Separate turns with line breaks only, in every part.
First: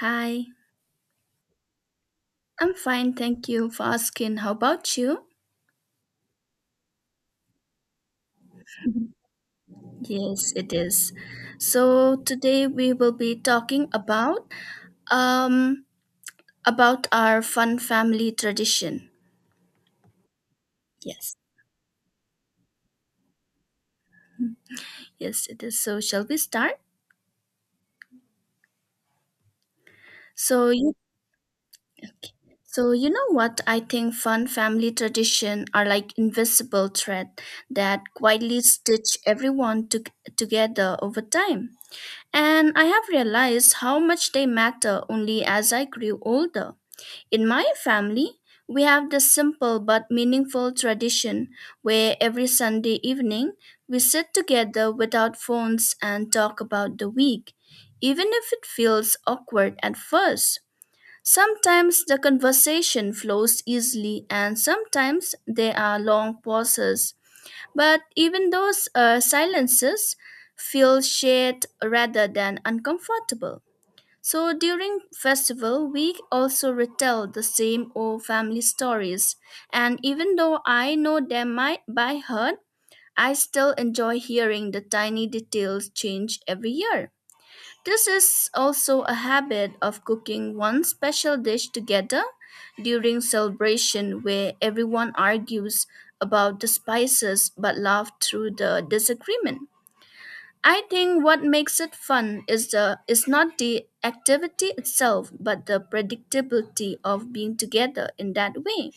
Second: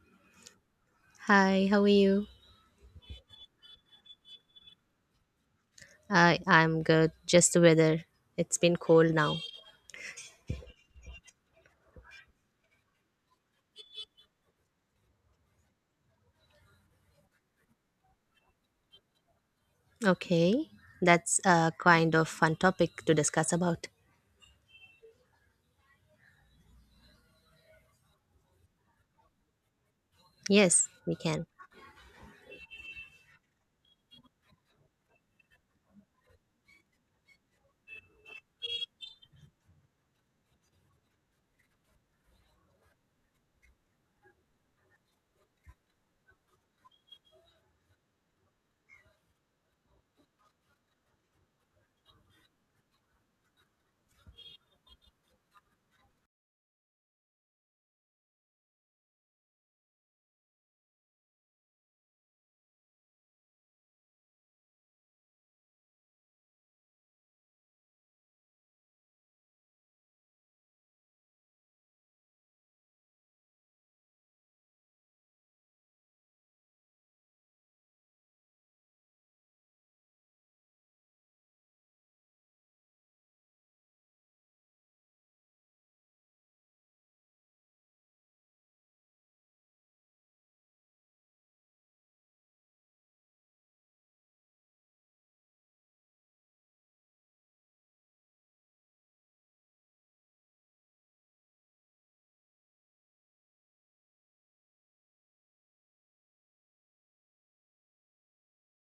Hi,
Hi, how are you?
I'm fine, thank you for asking. How about you?
I'm good. Just the weather. It's been cold now.
Yes, it is. So today we will be talking um about our fun family tradition.
Okay.
Yes.
That's a kind of fun topic to discuss about.
Yes, it is. So shall we start? So
Yes,
you
we can.
so what I think fun family tradition are like invisible thread that quietly together over time. And I have realized how much they matter only as I grew older. In my family, we have the simple but meaningful tradition where every Sunday evening we sit together without phones and talk about the week, even if it feels awkward at first. Sometimes the conversation flows easily, and sometimes there are long pauses. But even those silences feel shared rather than uncomfortable. So during festival, we also retell the same old family stories, and even though I know them might by heart, I still enjoy hearing the tiny details change every year. This is also a habit of cooking one special dish together during celebration where everyone argues about the spices but laugh through the disagreement. I think what makes it fun is the is not the activity itself, but the predictability of being together in that way.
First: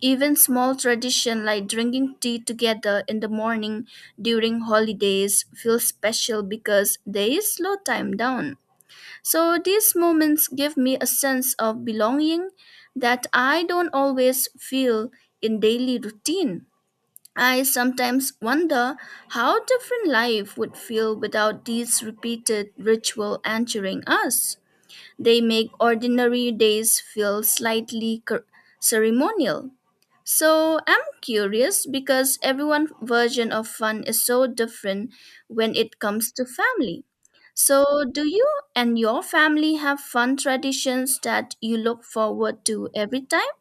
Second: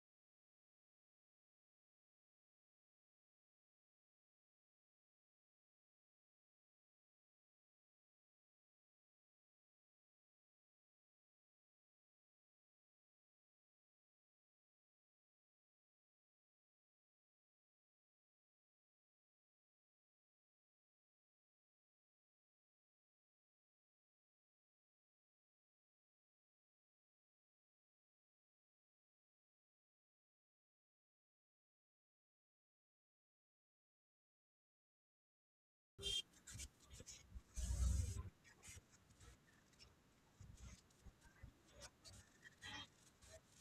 Even small tradition like drinking tea together in the morning during holidays feel special because they slow time down. So these moments give me a sense of belonging that I don't always feel in daily routine. I sometimes wonder how different life would feel without these repeated ritual anchoring us. They make ordinary days feel slightly ceremonial. So I'm curious because everyone's version of fun is so different when it comes to family. So, do you and your family have fun traditions that you look forward to every time?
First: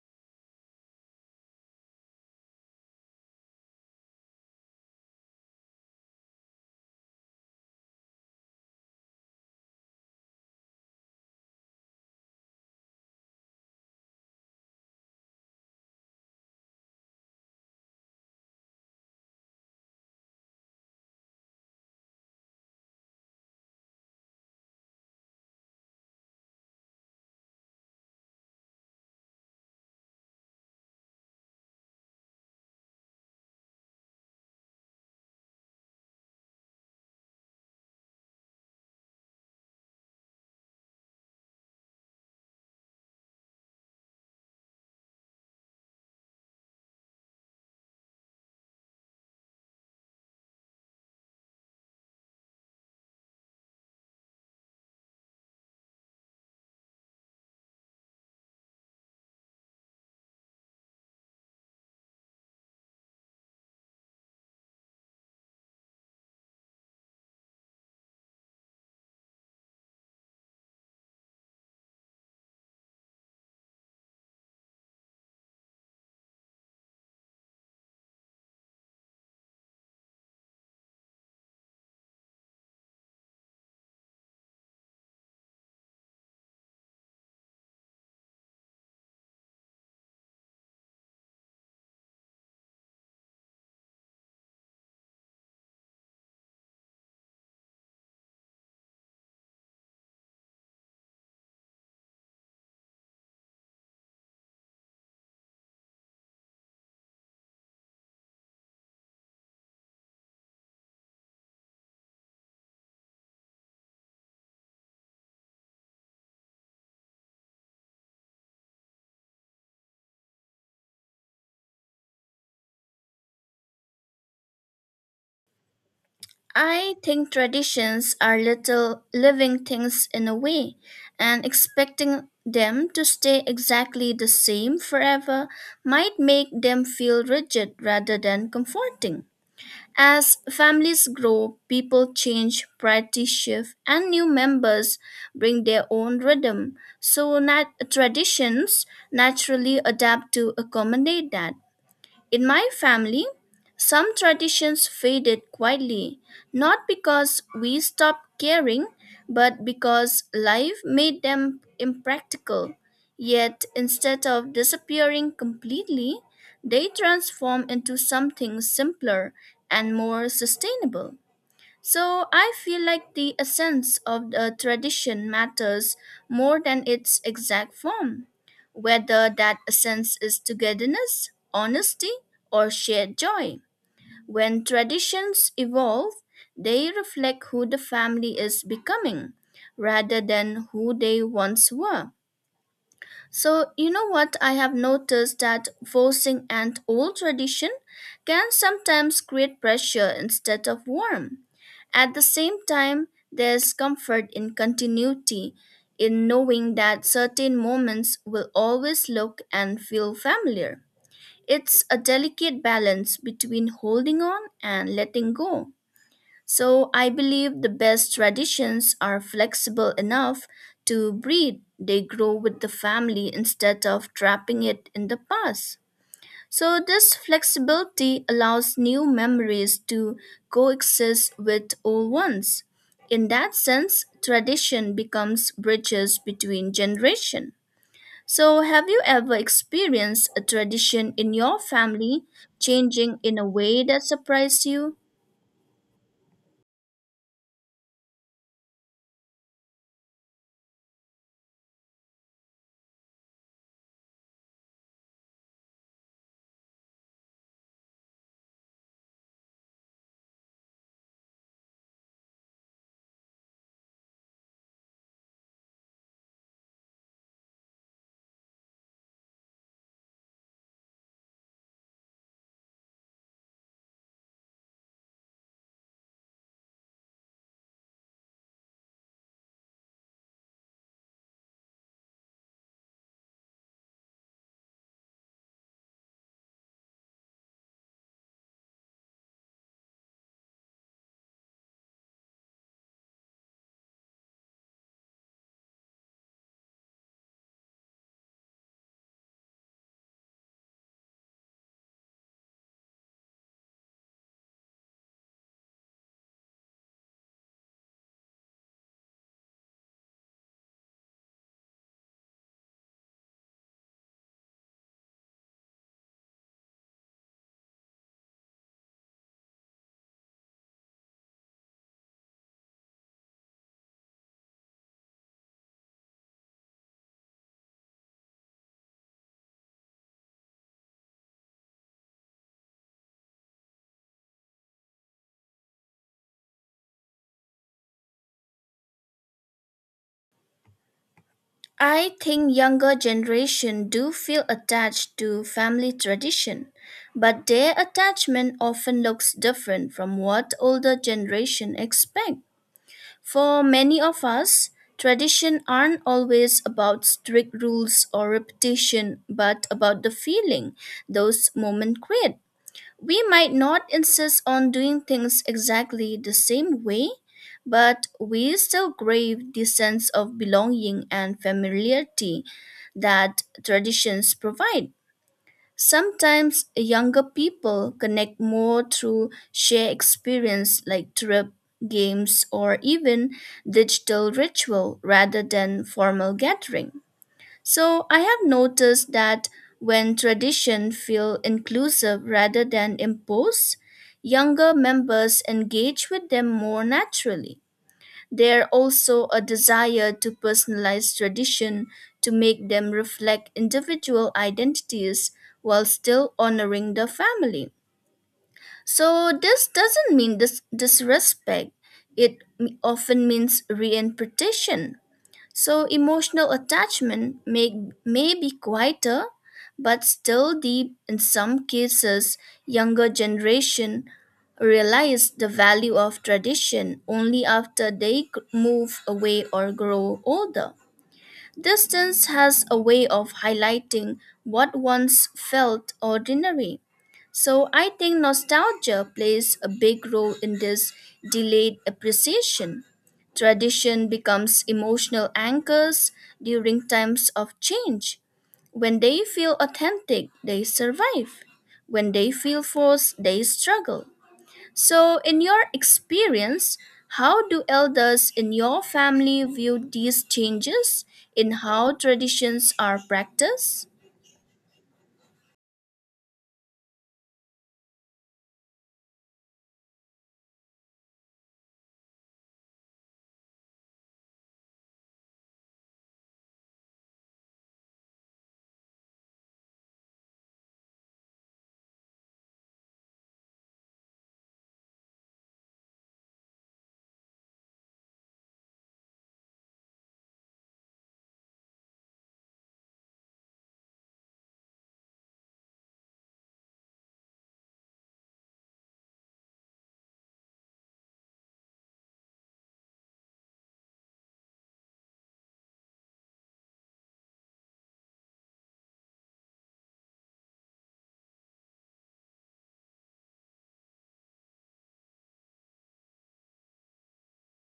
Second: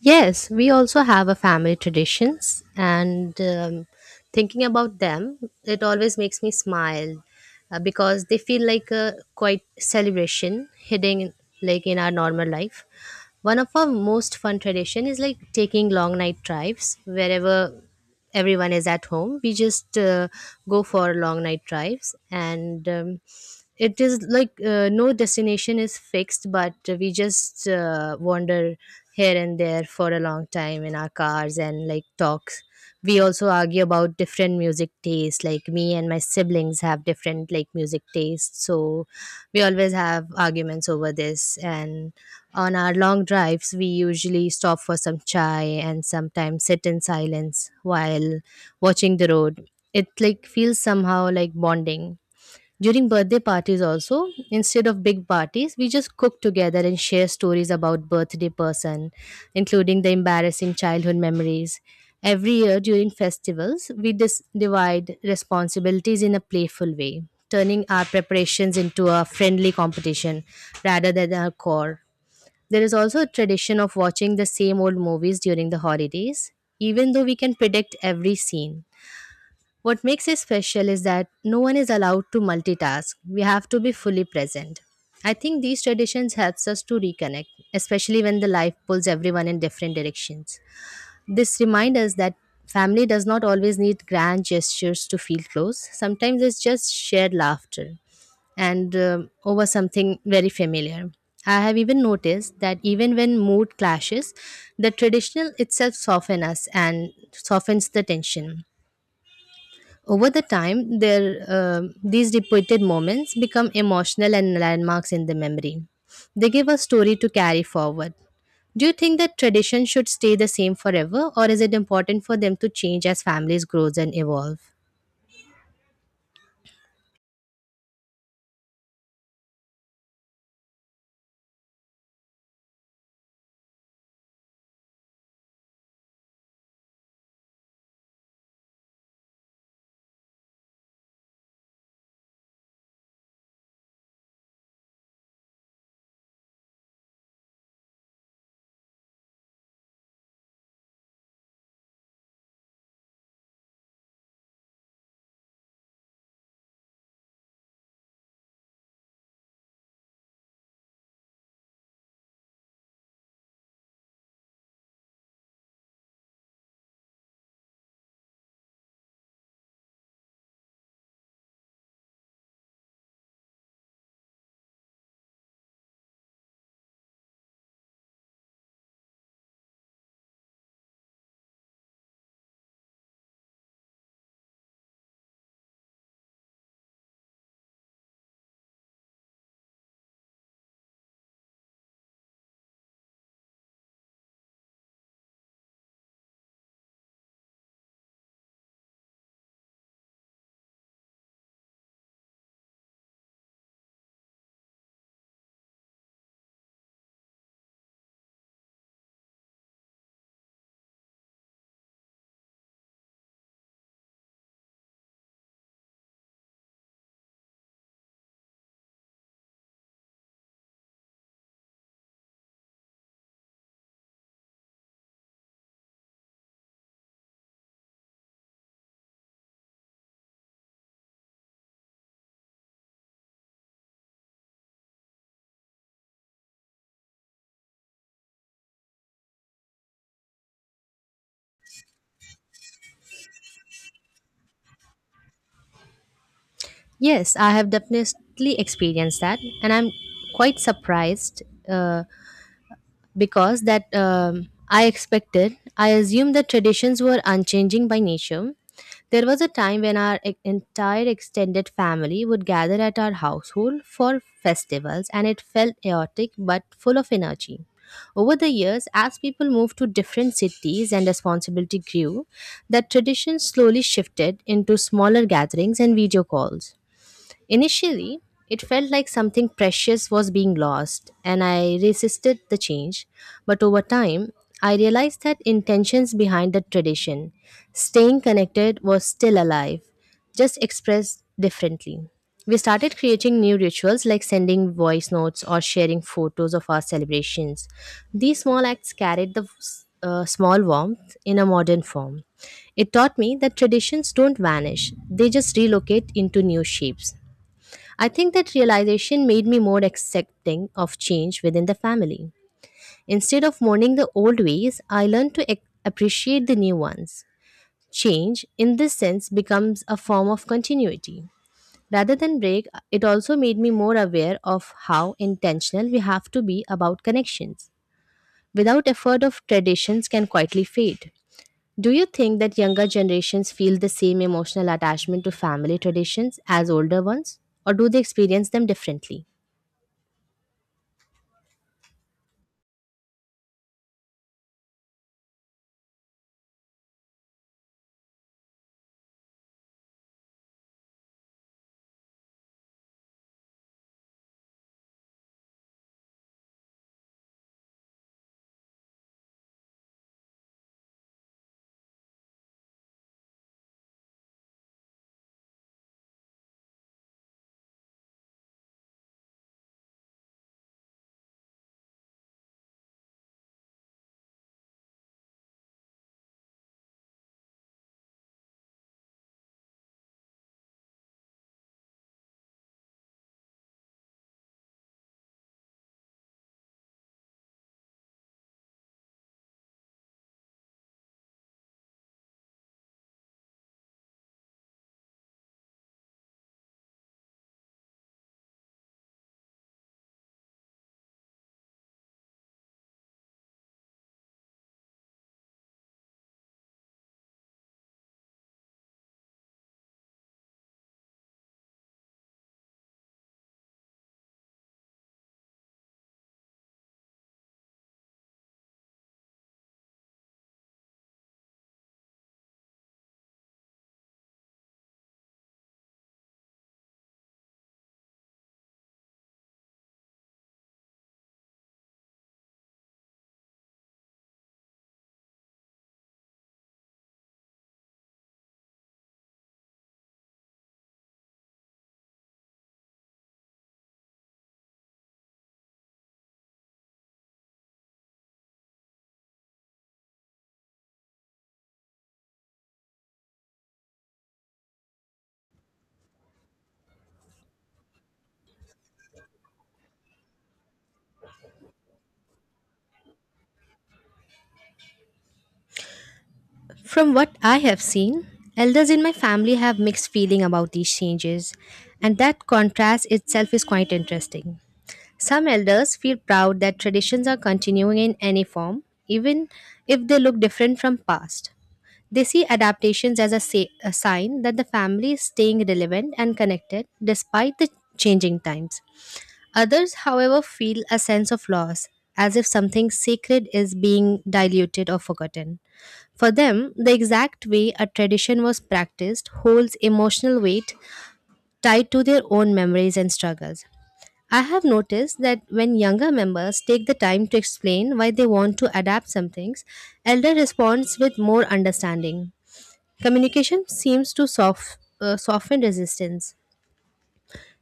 Yes, we also have a family traditions and thinking about them, it always makes me smile because they feel like a quite celebration hidden like in our normal life. One of our most fun tradition is like taking long night drives wherever everyone is at home. We just go for long night drives and it is like no destination is fixed, but we just wander here and there for a long time in our cars and like talks. We also argue about different music tastes like me and my siblings have different like music tastes, so we always have arguments over this. And on our long drives we usually stop for some chai and sometimes sit in silence while watching the road. It like feels somehow like bonding. During birthday parties, also, instead of big parties, we just cook together and share stories about birthday person, including the embarrassing childhood memories. Every year during festivals, divide responsibilities in a playful way, turning our preparations into a friendly competition rather than a core. There is also a tradition of watching the same old movies during the holidays, even though we can predict every scene. What makes it special is that no one is allowed to multitask. We have to be fully present. I think these traditions helps us to reconnect, especially when the life pulls everyone in different directions. This reminds us that family does not always need grand gestures to feel close. Sometimes it's just shared laughter and over something very familiar. I have even noticed that even when mood clashes, the traditional itself softens us and softens the tension. Over the time, these repeated moments become emotional and landmarks in the memory. They give a story to carry forward. Do you think that tradition should stay the same forever, or is it important for them to change as families grow and evolve?
I think traditions are little living things in a way, and expecting them to stay exactly the same forever might make them feel rigid rather than comforting. As families grow, people change, priorities shift, and new members bring their own rhythm. So, traditions naturally adapt to accommodate that. In my family, some traditions faded quietly, not because we stopped caring, but because life made them impractical. Yet, instead of disappearing completely, they transform into something simpler and more sustainable. So I feel like the essence of the tradition matters more than its exact form, whether that essence is togetherness, honesty, or shared joy. When traditions evolve, they reflect who the family is becoming rather than who they once were. So, you know what? I have noticed that forcing an old tradition can sometimes create pressure instead of warmth. At the same time, there's comfort in continuity, in knowing that certain moments will always look and feel familiar. It's a delicate balance between holding on and letting go. So I believe the best traditions are flexible enough to breathe. They grow with the family instead of trapping it in the past. So this flexibility allows new memories to coexist with old ones. In that sense, tradition becomes bridges between generations. So have you ever experienced a tradition in your family changing in a way that surprised you?
Yes, I have definitely experienced that, and I'm quite surprised. Uh, because that I expected. I assumed that traditions were unchanging by nature. There was a time when entire extended family would gather at our household for festivals, and it felt chaotic but full of energy. Over the years, as people moved to different cities and responsibility grew, that tradition slowly shifted into smaller gatherings and video calls. Initially, it felt like something precious was being lost, and I resisted the change. But over time, I realized that intentions behind the tradition, staying connected, was still alive, just expressed differently. We started creating new rituals like sending voice notes or sharing photos of our celebrations. These small acts carried the small warmth in a modern form. It taught me that traditions don't vanish, they just relocate into new shapes. I think that realization made me more accepting of change within the family. Instead of mourning the old ways, I learned to appreciate the new ones. Change, in this sense, becomes a form of continuity. Rather than break, it also made me more aware of how intentional we have to be about connections. Without effort of traditions can quietly fade. Do you think that younger generations feel the same emotional attachment to family traditions as older ones, or do they experience them differently?
I think younger generation do feel attached to family tradition, but their attachment often looks different from what older generation expect. For many of us, tradition aren't always about strict rules or repetition, but about the feeling those moments create. We might not insist on doing things exactly the same way, but we still crave the sense of belonging and familiarity that traditions provide. Sometimes younger people connect more through shared experience like trip, games, or even digital ritual rather than formal gathering. So I have noticed that when tradition feel inclusive rather than imposed, younger members engage with them more naturally. There also a desire to personalize tradition to make them reflect individual identities while still honoring the family. So this doesn't mean disrespect. It often means reinterpretation so emotional may be quieter but still deep in some cases younger generation realize the value of tradition only after they move away or grow older. Distance has a way of highlighting what once felt ordinary. So I think nostalgia plays a big role in this delayed appreciation. Tradition becomes emotional anchors during times of change. When they feel authentic, they survive. When they feel forced, they struggle. So, in your experience, how do elders in your family view these changes in how traditions are practiced?
From what I have seen, elders in my family have mixed feeling about these changes, and that contrast itself is quite interesting. Some elders feel proud that traditions are continuing in any form, even if they look different from past. They see adaptations as a sign that the family is staying relevant and connected despite the changing times. Others, however, feel a sense of loss, as if something sacred is being diluted or forgotten. For them, the exact way a tradition was practiced holds emotional weight tied to their own memories and struggles. I have noticed that when younger members take the time to explain why they want to adapt some things, elder responds with more understanding. Communication seems to soften resistance.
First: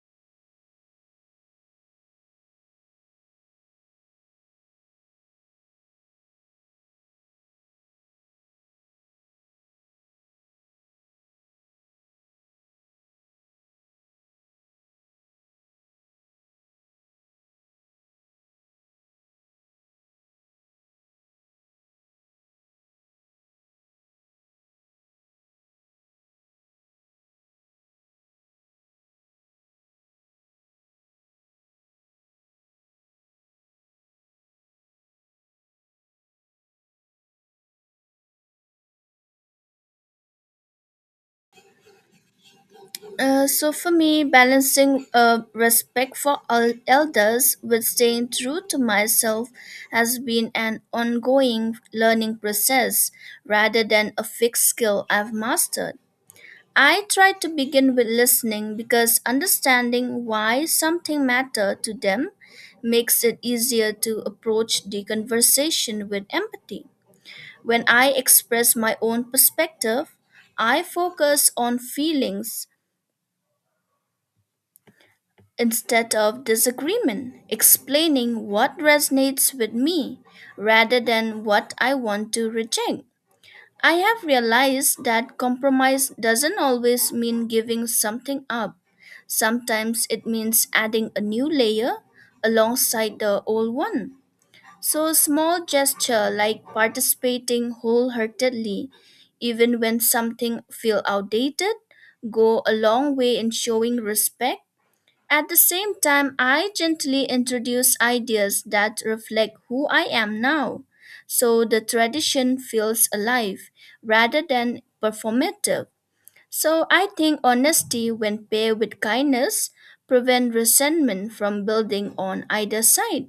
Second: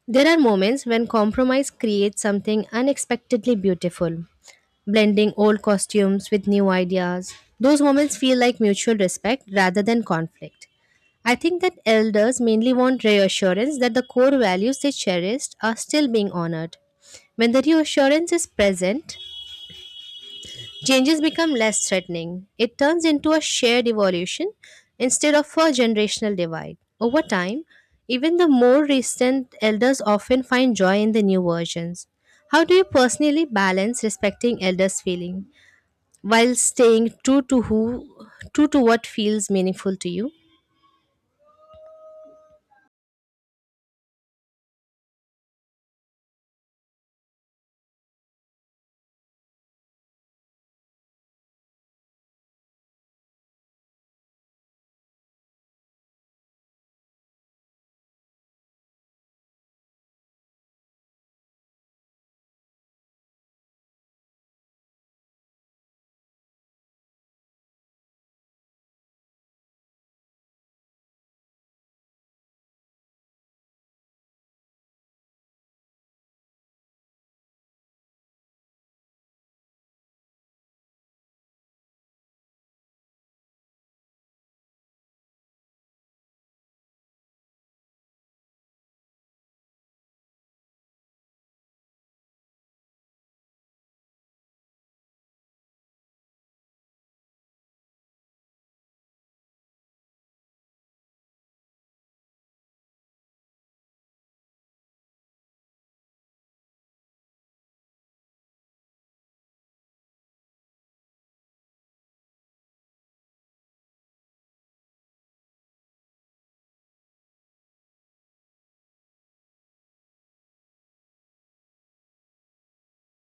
There are moments when compromise creates something unexpectedly beautiful, blending old costumes with new ideas. Those moments feel like mutual respect rather than conflict. I think that elders mainly want reassurance that the core values they cherished are still being honored. When the reassurance is present, changes become less threatening. It turns into a shared evolution instead of a generational divide. Over time, even the more recent elders often find joy in the new versions. How do you personally balance respecting elders' feeling while staying true to who true to what feels meaningful to you?
So, for me, balancing respect for elders with staying true to myself has been an ongoing learning process rather than a fixed skill I've mastered. I try to begin with listening because understanding why something mattered to them makes it easier to approach the conversation with empathy. When I express my own perspective, I focus on feelings instead of disagreement, explaining what resonates with me rather than what I want to reject. I have realized that compromise doesn't always mean giving something up. Sometimes it means adding a new layer alongside the old one. So, a small gesture like participating wholeheartedly, even when something feels outdated, go a long way in showing respect. At the same time, I gently introduce ideas that reflect who I am now, so the tradition feels alive rather than performative. So I think honesty, when paired with kindness, prevent resentment from building on either side.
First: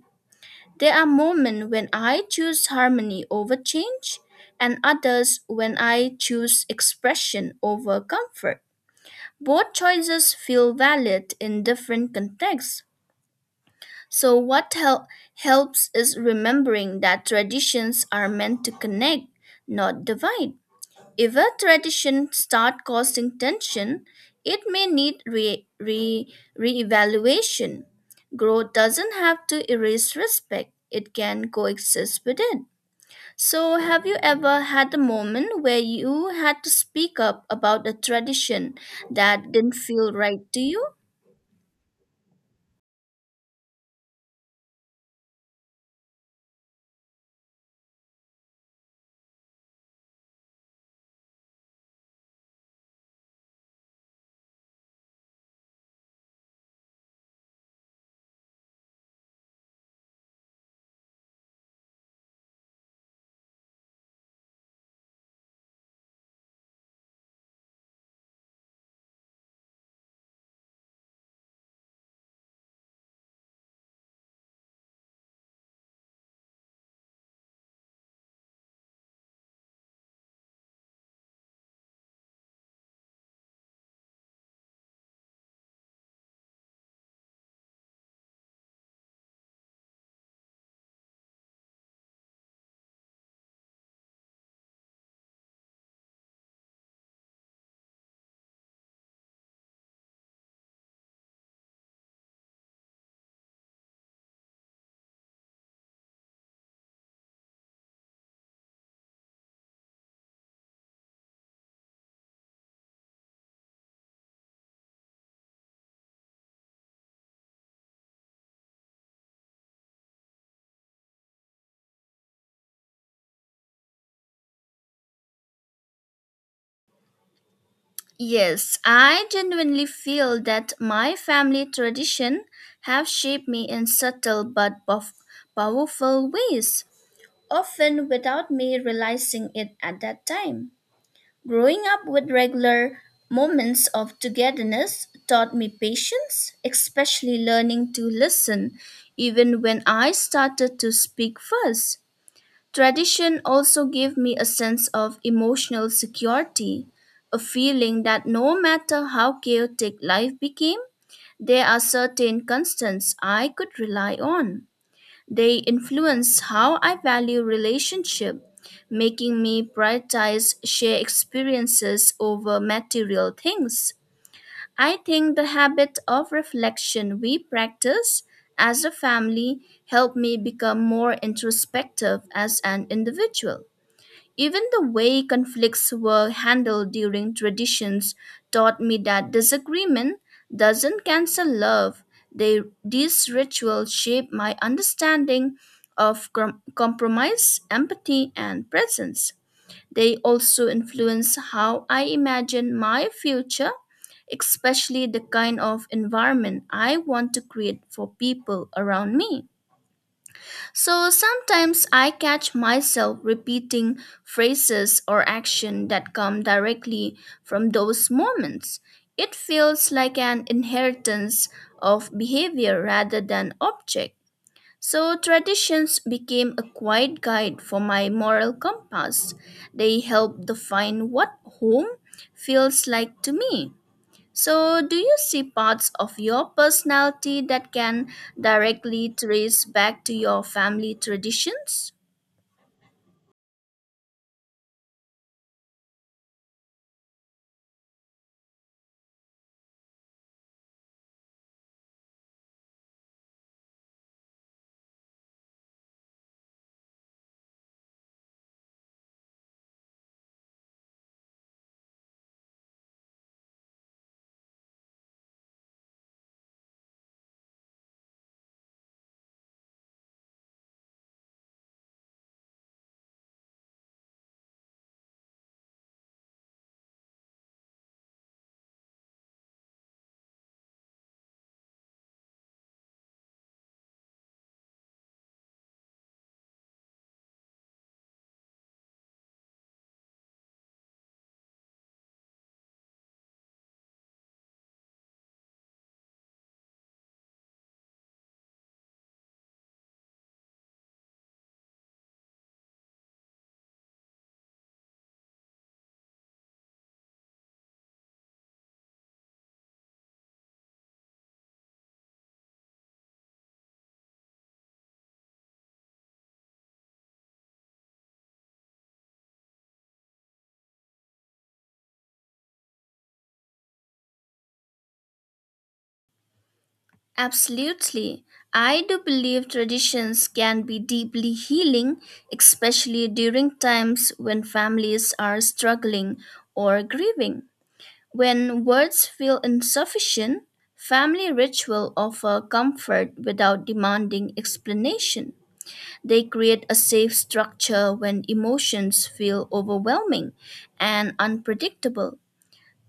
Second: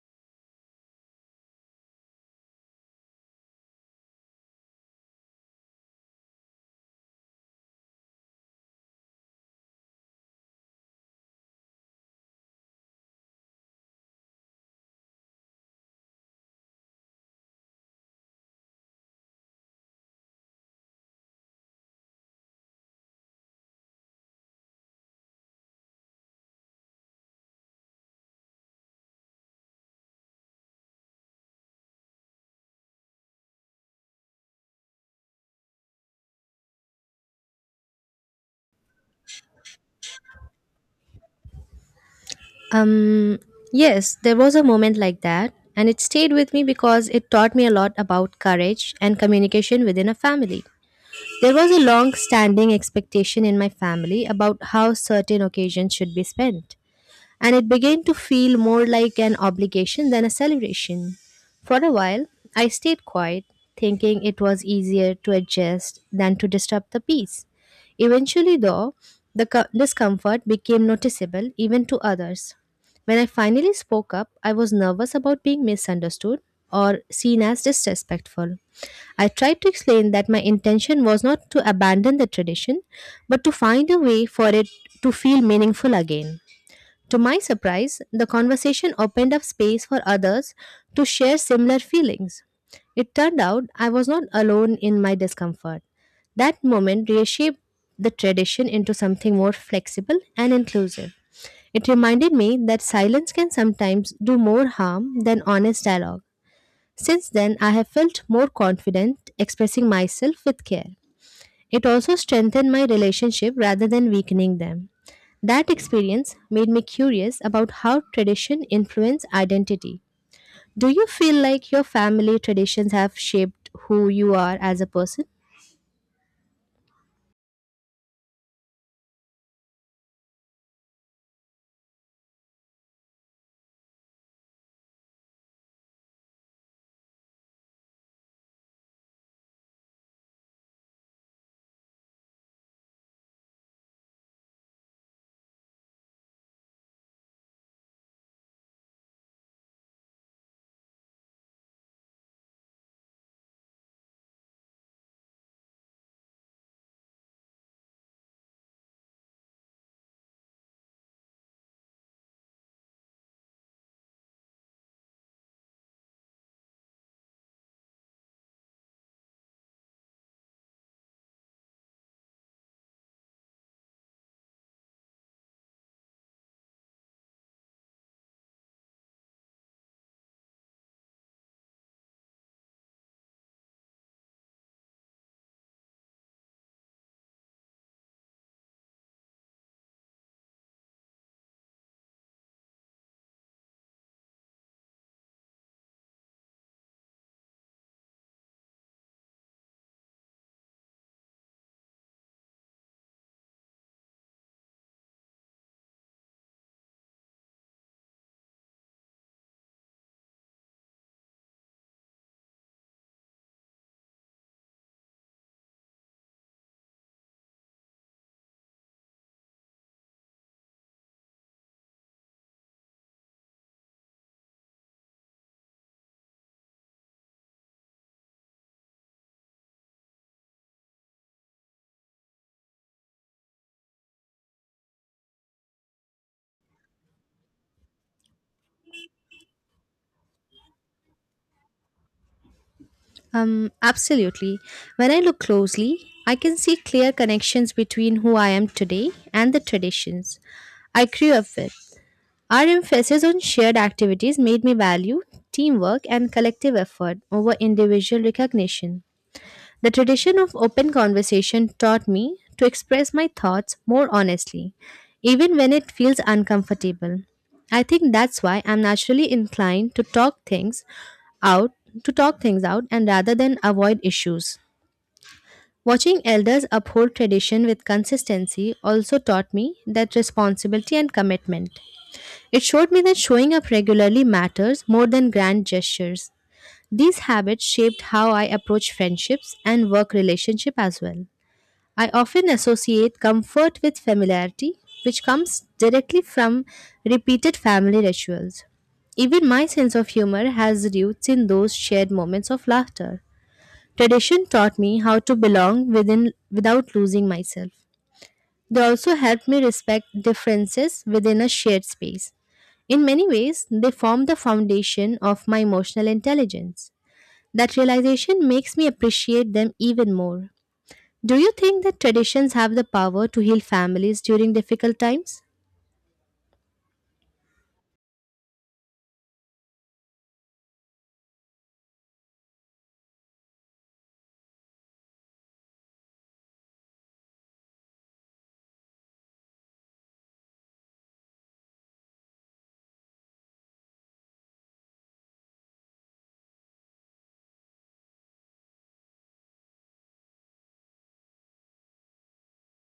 There are moments when I choose harmony over change, and others when I choose expression over comfort. Both choices feel valid in different contexts. So, what helps is remembering that traditions are meant to connect, not divide. If a tradition start causing tension, it may need reevaluation. Growth doesn't have to erase respect; it can coexist with it. So, have you ever had a moment where you had to speak up about a tradition that didn't feel right to you?
Um, yes, there was a moment like that, and it stayed with me because it taught me a lot about courage and communication within a family. There was a long standing expectation in my family about how certain occasions should be spent, and it began to feel more like an obligation than a celebration. For a while, I stayed quiet, thinking it was easier to adjust than to disturb the peace. Eventually, though, the discomfort became noticeable even to others. When I finally spoke up, I was nervous about being misunderstood or seen as disrespectful. I tried to explain that my intention was not to abandon the tradition, but to find a way for it to feel meaningful again. To my surprise, the conversation opened up space for others to share similar feelings. It turned out I was not alone in my discomfort. That moment reshaped the tradition into something more flexible and inclusive. It reminded me that silence can sometimes do more harm than honest dialogue. Since then, I have felt more confident expressing myself with care. It also strengthened my relationship rather than weakening them. That experience made me curious about how tradition influence identity. Do you feel like your family traditions have shaped who you are as a person?
Yes, I genuinely feel that my family tradition have shaped me in subtle but powerful ways, often without me realizing it at that time. Growing up with regular moments of togetherness taught me patience, especially learning to listen even when I started to speak first. Tradition also gave me a sense of emotional security, a feeling that no matter how chaotic life became, there are certain constants I could rely on. They influence how I value relationship, making me prioritize shared experiences over material things. I think the habit of reflection we practice as a family helped me become more introspective as an individual. Even the way conflicts were handled during traditions taught me that disagreement doesn't cancel love. These rituals shape my understanding of compromise, empathy, and presence. They also influence how I imagine my future, especially the kind of environment I want to create for people around me. So sometimes I catch myself repeating phrases or action that come directly from those moments. It feels like an inheritance of behavior rather than object. So, traditions became a quiet guide for my moral compass. They help define what home feels like to me. So, do you see parts of your personality that can directly trace back to your family traditions?
Absolutely. When I look closely, I can see clear connections between who I am today and the traditions I grew up with. Our emphasis on shared activities made me value teamwork and collective effort over individual recognition. The tradition of open conversation taught me to express my thoughts more honestly, even when it feels uncomfortable. I think that's why I'm naturally inclined to out, to talk things out and rather than avoid issues. Watching elders uphold tradition with consistency also taught me that responsibility and commitment. It showed me that showing up regularly matters more than grand gestures. These habits shaped how I approach friendships and work relationship as well. I often associate comfort with familiarity, which comes directly from repeated family rituals. Even my sense of humor has roots in those shared moments of laughter. Tradition taught me how to belong within without losing myself. They also helped me respect differences within a shared space. In many ways, they form the foundation of my emotional intelligence. That realization makes me appreciate them even more. Do you think that traditions have the power to heal families during difficult times?
Absolutely. I do believe traditions can be deeply healing, especially during times when families are struggling or grieving. When words feel insufficient, family ritual offer comfort without demanding explanation. They create a safe structure when emotions feel overwhelming and unpredictable.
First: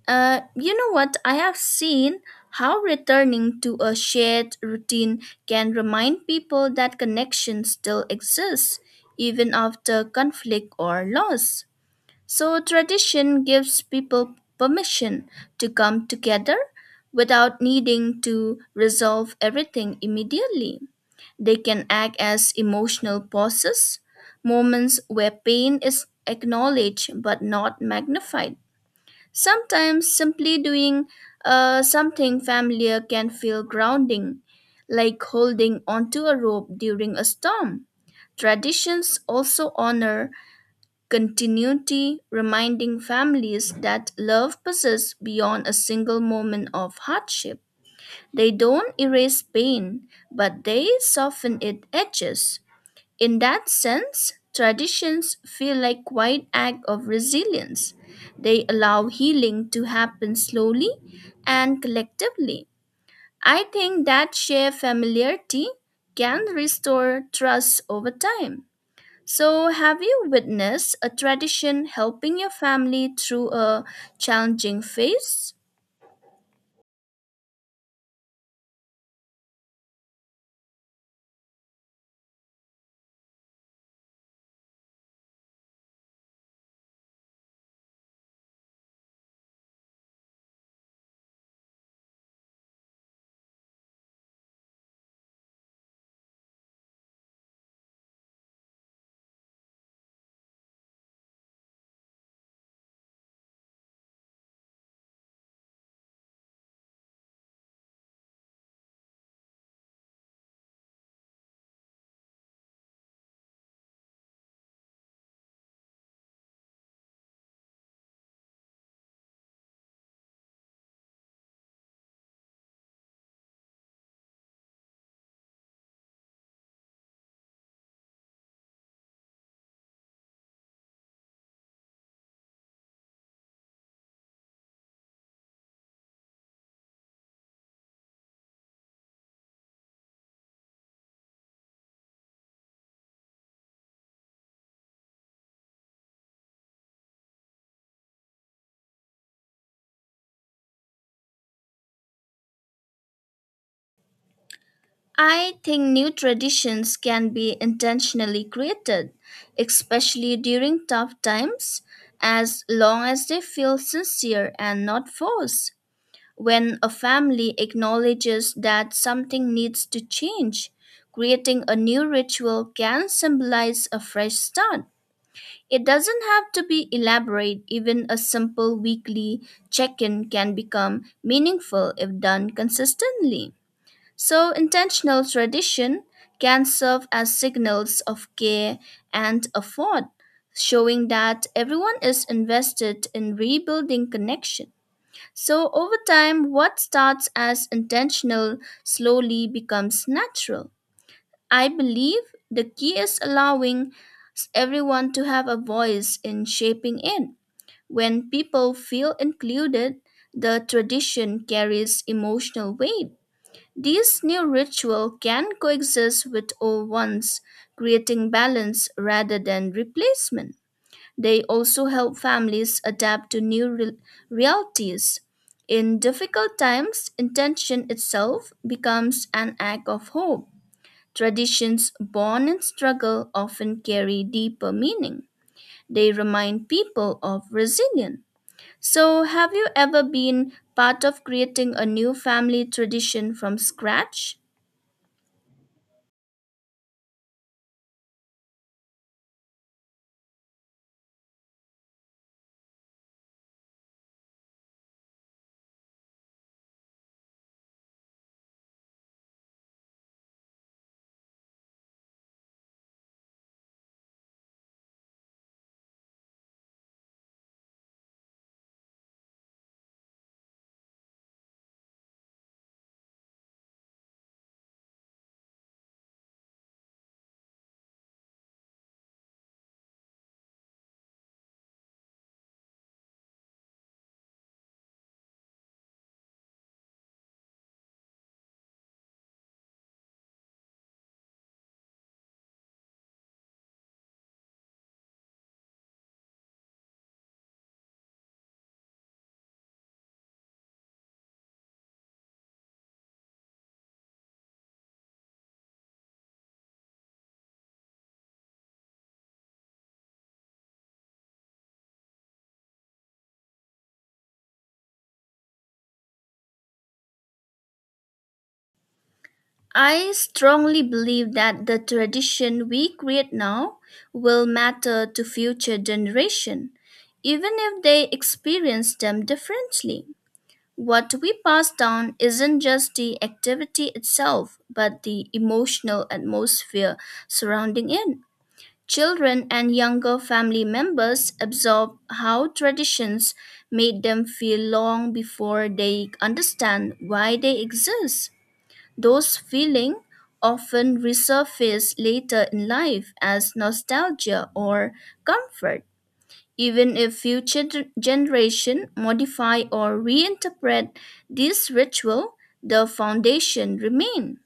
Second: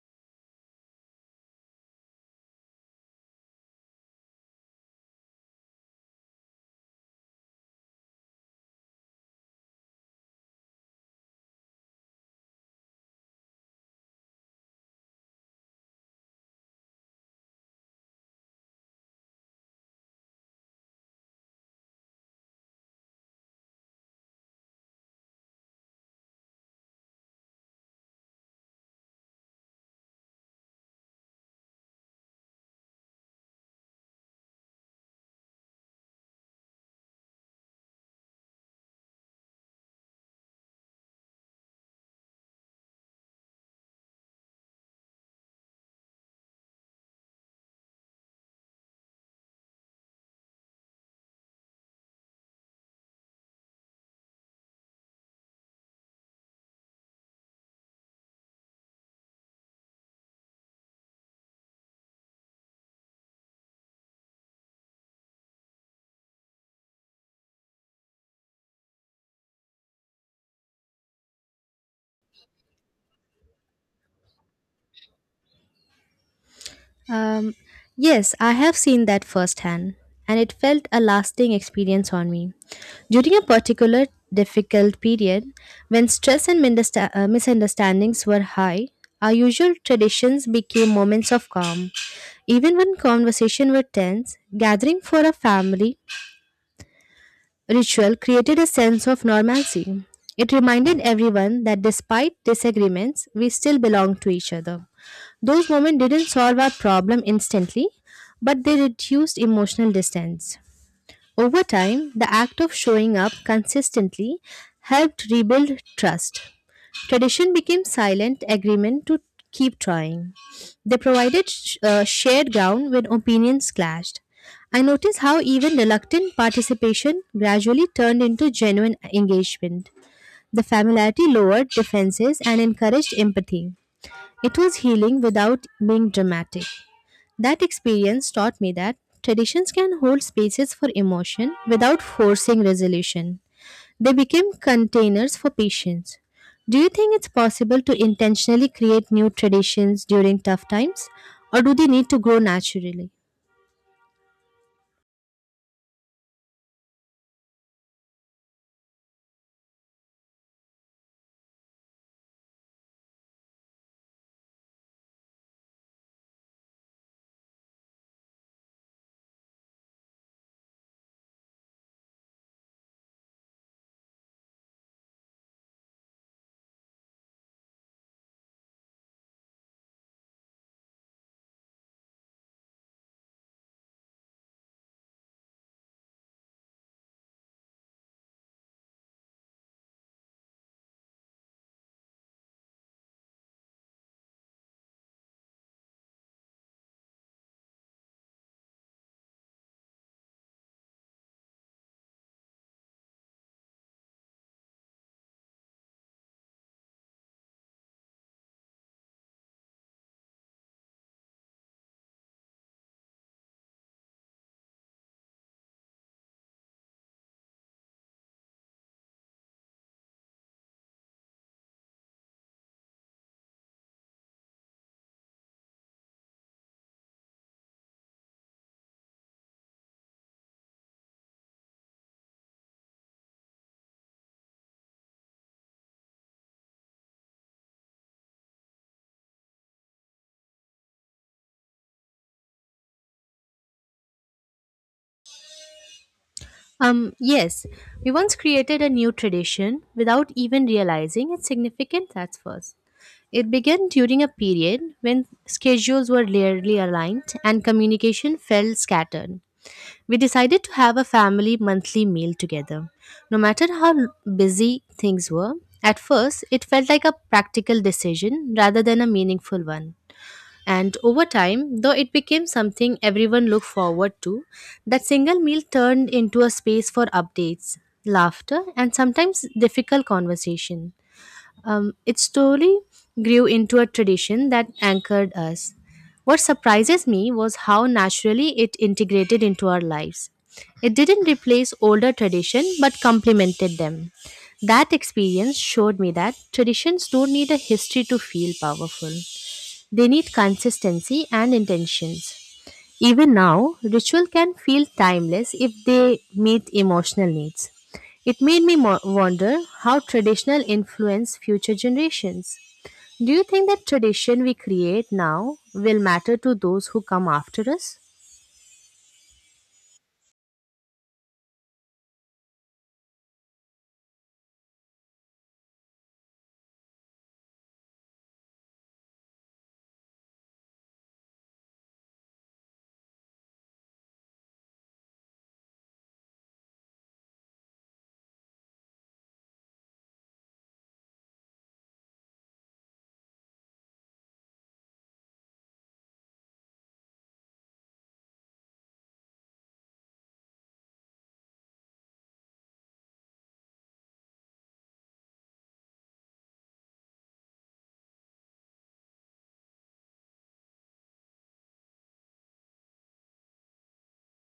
You know what? I have seen how returning to a shared routine can remind people that connection still exists, even after conflict or loss. So, tradition gives people permission to come together without needing to resolve everything immediately. They can act as emotional pauses, moments where pain is acknowledged but not magnified. Sometimes simply doing something familiar can feel grounding, like holding onto a rope during a storm. Traditions also honor continuity, reminding families that love persists beyond a single moment of hardship. They don't erase pain, but they soften its edges. In that sense, traditions feel like quiet act of resilience. They allow healing to happen slowly and collectively. I think that shared familiarity can restore trust over time. So, have you witnessed a tradition helping your family through a challenging phase?
Um, yes, I have seen that firsthand, and it felt a lasting experience on me. During a particular difficult period, when stress and misunderstandings were high, our usual traditions became moments of calm. Even when conversations were tense, gathering for a family ritual created a sense of normalcy. It reminded everyone that despite disagreements, we still belong to each other. Those moments didn't solve our problem instantly, but they reduced emotional distance. Over time, the act of showing up consistently helped rebuild trust. Tradition became silent agreement to keep trying. They provided shared ground when opinions clashed. I noticed how even reluctant participation gradually turned into genuine engagement. The familiarity lowered defenses and encouraged empathy. It was healing without being dramatic. That experience taught me that traditions can hold spaces for emotion without forcing resolution. They became containers for patients. Do you think it's possible to intentionally create new traditions during tough times, or do they need to grow naturally?
I think new traditions can be intentionally created, especially during tough times, as long as they feel sincere and not forced. When a family acknowledges that something needs to change, creating a new ritual can symbolize a fresh start. It doesn't have to be elaborate, even a simple weekly check in can become meaningful if done consistently. So, intentional tradition can serve as signals of care and effort, showing that everyone is invested in rebuilding connection. So, over time, what starts as intentional slowly becomes natural. I believe the key is allowing everyone to have a voice in shaping it. When people feel included, the tradition carries emotional weight. These new ritual can coexist with old ones, creating balance rather than replacement. They also help families adapt to new realities. In difficult times, intention itself becomes an act of hope. Traditions born in struggle often carry deeper meaning. They remind people of resilience. So, have you ever been part of creating a new family tradition from scratch?
Yes, we once created a new tradition without even realizing its significance at first. It began during a period when schedules were rarely aligned and communication felt scattered. We decided to have a family monthly meal together. No matter how busy things were, at first it felt like a practical decision rather than a meaningful one. And over time, though, it became something everyone looked forward to. That single meal turned into a space for updates, laughter, and sometimes difficult conversation. It slowly grew into a tradition that anchored us. What surprises me was how naturally it integrated into our lives. It didn't replace older tradition but complemented them. That experience showed me that traditions don't need a history to feel powerful. They need consistency and intentions. Even now, ritual can feel timeless if they meet emotional needs. It made me wonder how traditional influence future generations. Do you think that tradition we create now will matter to those who come after us?
I strongly believe that the tradition we create now will matter to future generation, even if they experience them differently. What we pass down isn't just the activity itself, but the emotional atmosphere surrounding it. Children and younger family members absorb how traditions made them feel long before they understand why they exist. Those feelings often resurface later in life as nostalgia or comfort. Even if future generation modify or reinterpret this ritual, the foundation remain.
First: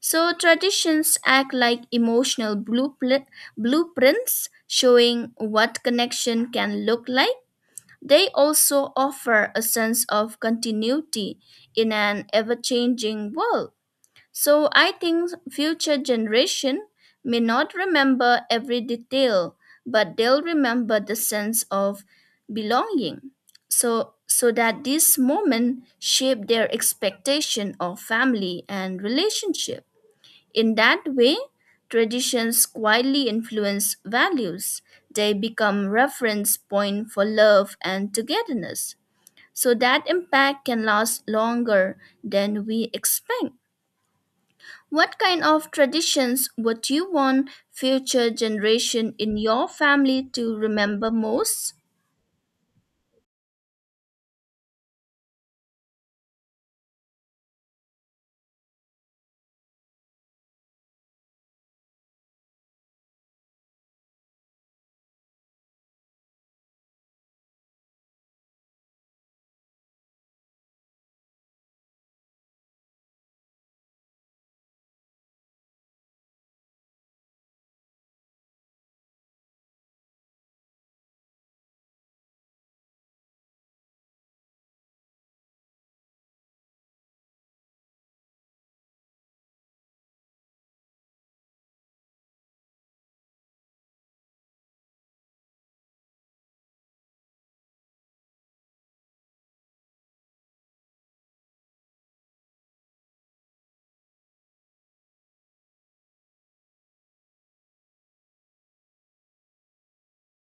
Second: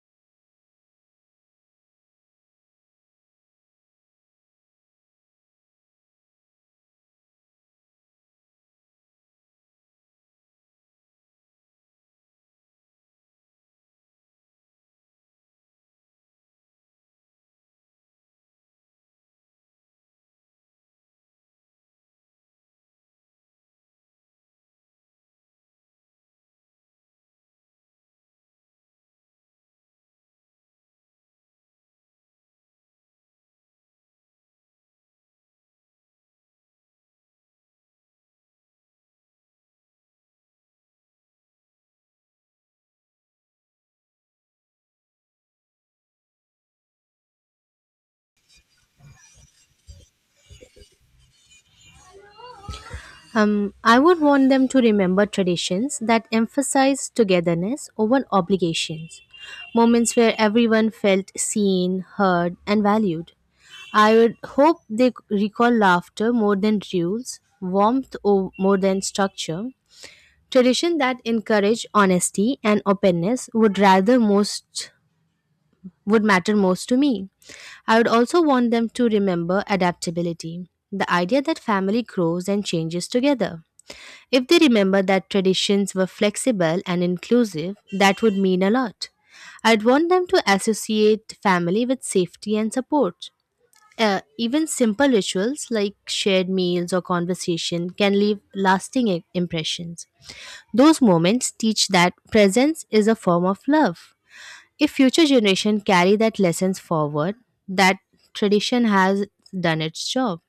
So traditions act like emotional blueprints showing what connection can look like. They also offer a sense of continuity in an ever-changing world. So I think future generation may not remember every detail, but they'll remember the sense of belonging. So that this moment shape their expectation of family and relationship. In that way, traditions quietly influence values. They become reference point for love and togetherness. So that impact can last longer than we expect. What kind of traditions would you want future generation in your family to remember most?
I would want them to remember traditions that emphasize togetherness over obligations, moments where everyone felt seen, heard, and valued. I would hope they recall laughter more than rules, more than structure. Tradition that encourage honesty and openness would matter most to me. I would also want them to remember adaptability, the idea that family grows and changes together. If they remember that traditions were flexible and inclusive, that would mean a lot. I'd want them to associate family with safety and support. Even simple rituals like shared meals or conversation can leave lasting impressions. Those moments teach that presence is a form of love. If future generations carry that lessons forward, that tradition has done its job.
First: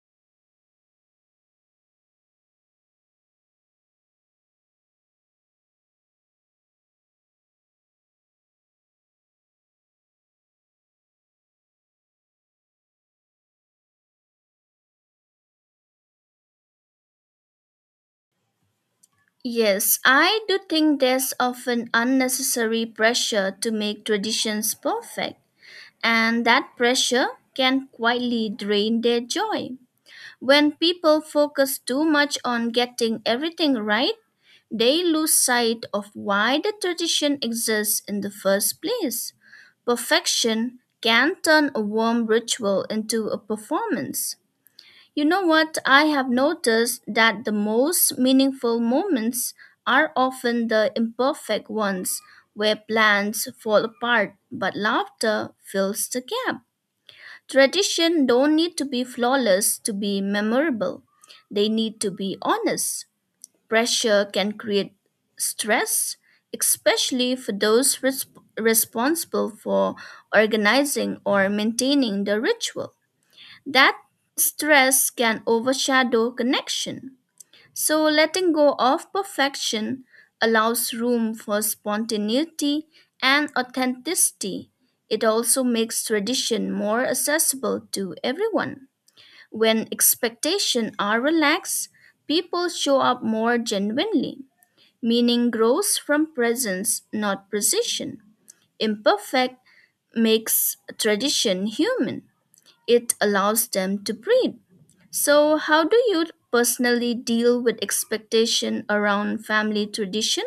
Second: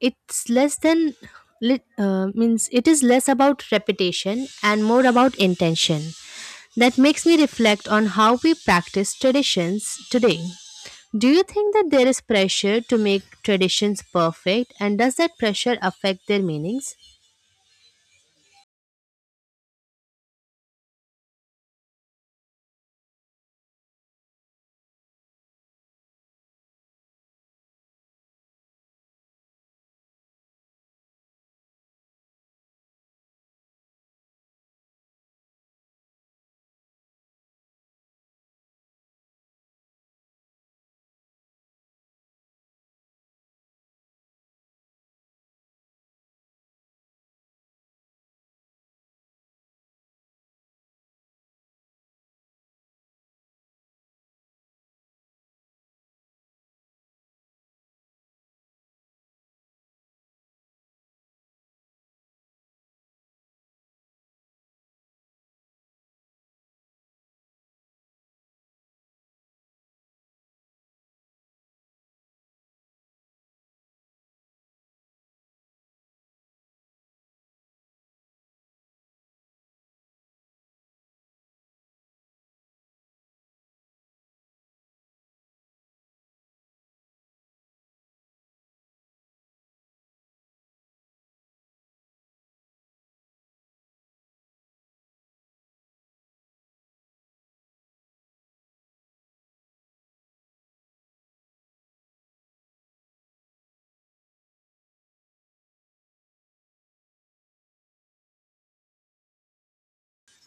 It's less than lit- means it is less about repetition and more about intention. That makes me reflect on how we practice traditions today. Do you think that there is pressure to make traditions perfect, and does that pressure affect their meanings?
Yes, I do think there's often unnecessary pressure to make traditions perfect, and that pressure can quietly drain their joy. When people focus too much on getting everything right, they lose sight of why the tradition exists in the first place. Perfection can turn a warm ritual into a performance. You know what? I have noticed that the most meaningful moments are often the imperfect ones where plans fall apart but laughter fills the gap. Tradition don't need to be flawless to be memorable. They need to be honest. Pressure can create stress, especially for those responsible for organizing or maintaining the ritual. That stress can overshadow connection. So, letting go of perfection allows room for spontaneity and authenticity. It also makes tradition more accessible to everyone. When expectations are relaxed, people show up more genuinely. Meaning grows from presence, not precision. Imperfect makes tradition human, it allows them to breed. So, how do you personally deal with expectation around family tradition?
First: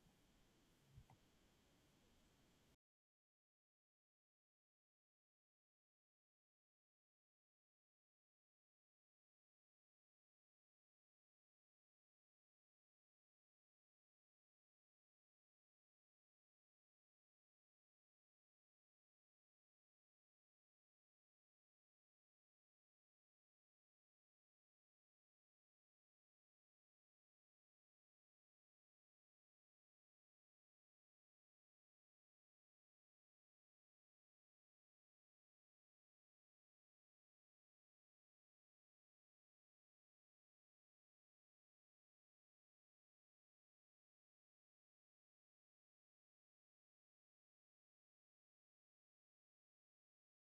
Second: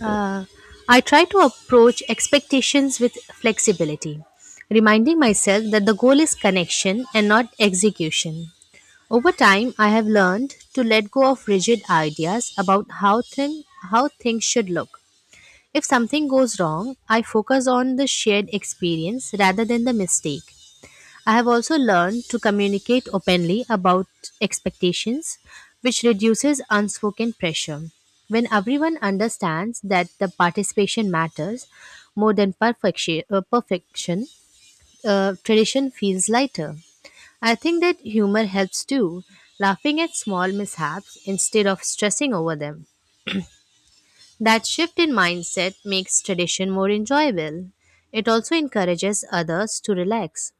Uh, I try to approach expectations with flexibility, reminding myself that the goal is connection and not execution. Over time, I have learned to let go of rigid ideas about how things should look. If something goes wrong, I focus on the shared experience rather than the mistake. I have also learned to communicate openly about expectations, which reduces unspoken pressure. When everyone understands that the participation matters more than perfection, tradition feels lighter. I think that humor helps too, laughing at small mishaps instead of stressing over them. That shift in mindset makes tradition more enjoyable. It also encourages others to relax.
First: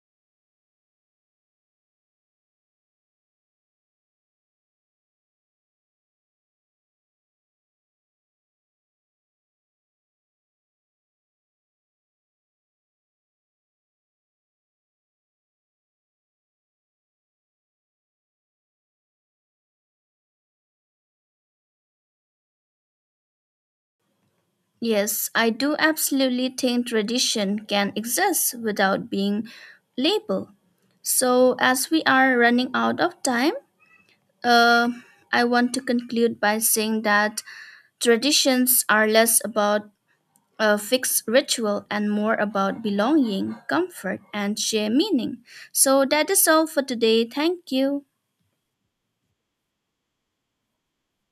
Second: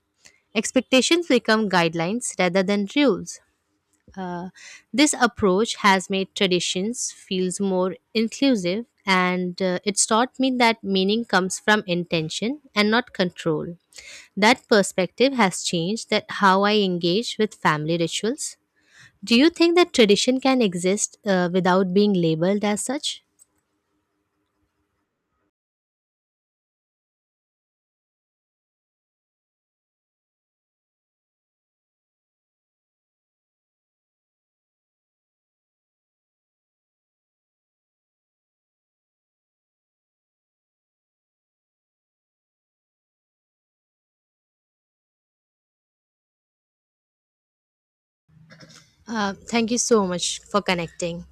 Expectations become guidelines rather than rules. Uh, this approach has made traditions feels more inclusive, and it's taught me that meaning comes from intention and not control. That perspective has changed that how I engage with family rituals. Do you think that tradition can exist without being labeled as such?
Yes, I do absolutely think tradition can exist without being labeled. So, as we are running out of time, uh, I want to conclude by saying that traditions are less about a fixed ritual and more about belonging, comfort, and shared meaning. So that is all for today. Thank you.
Thank you so much for connecting.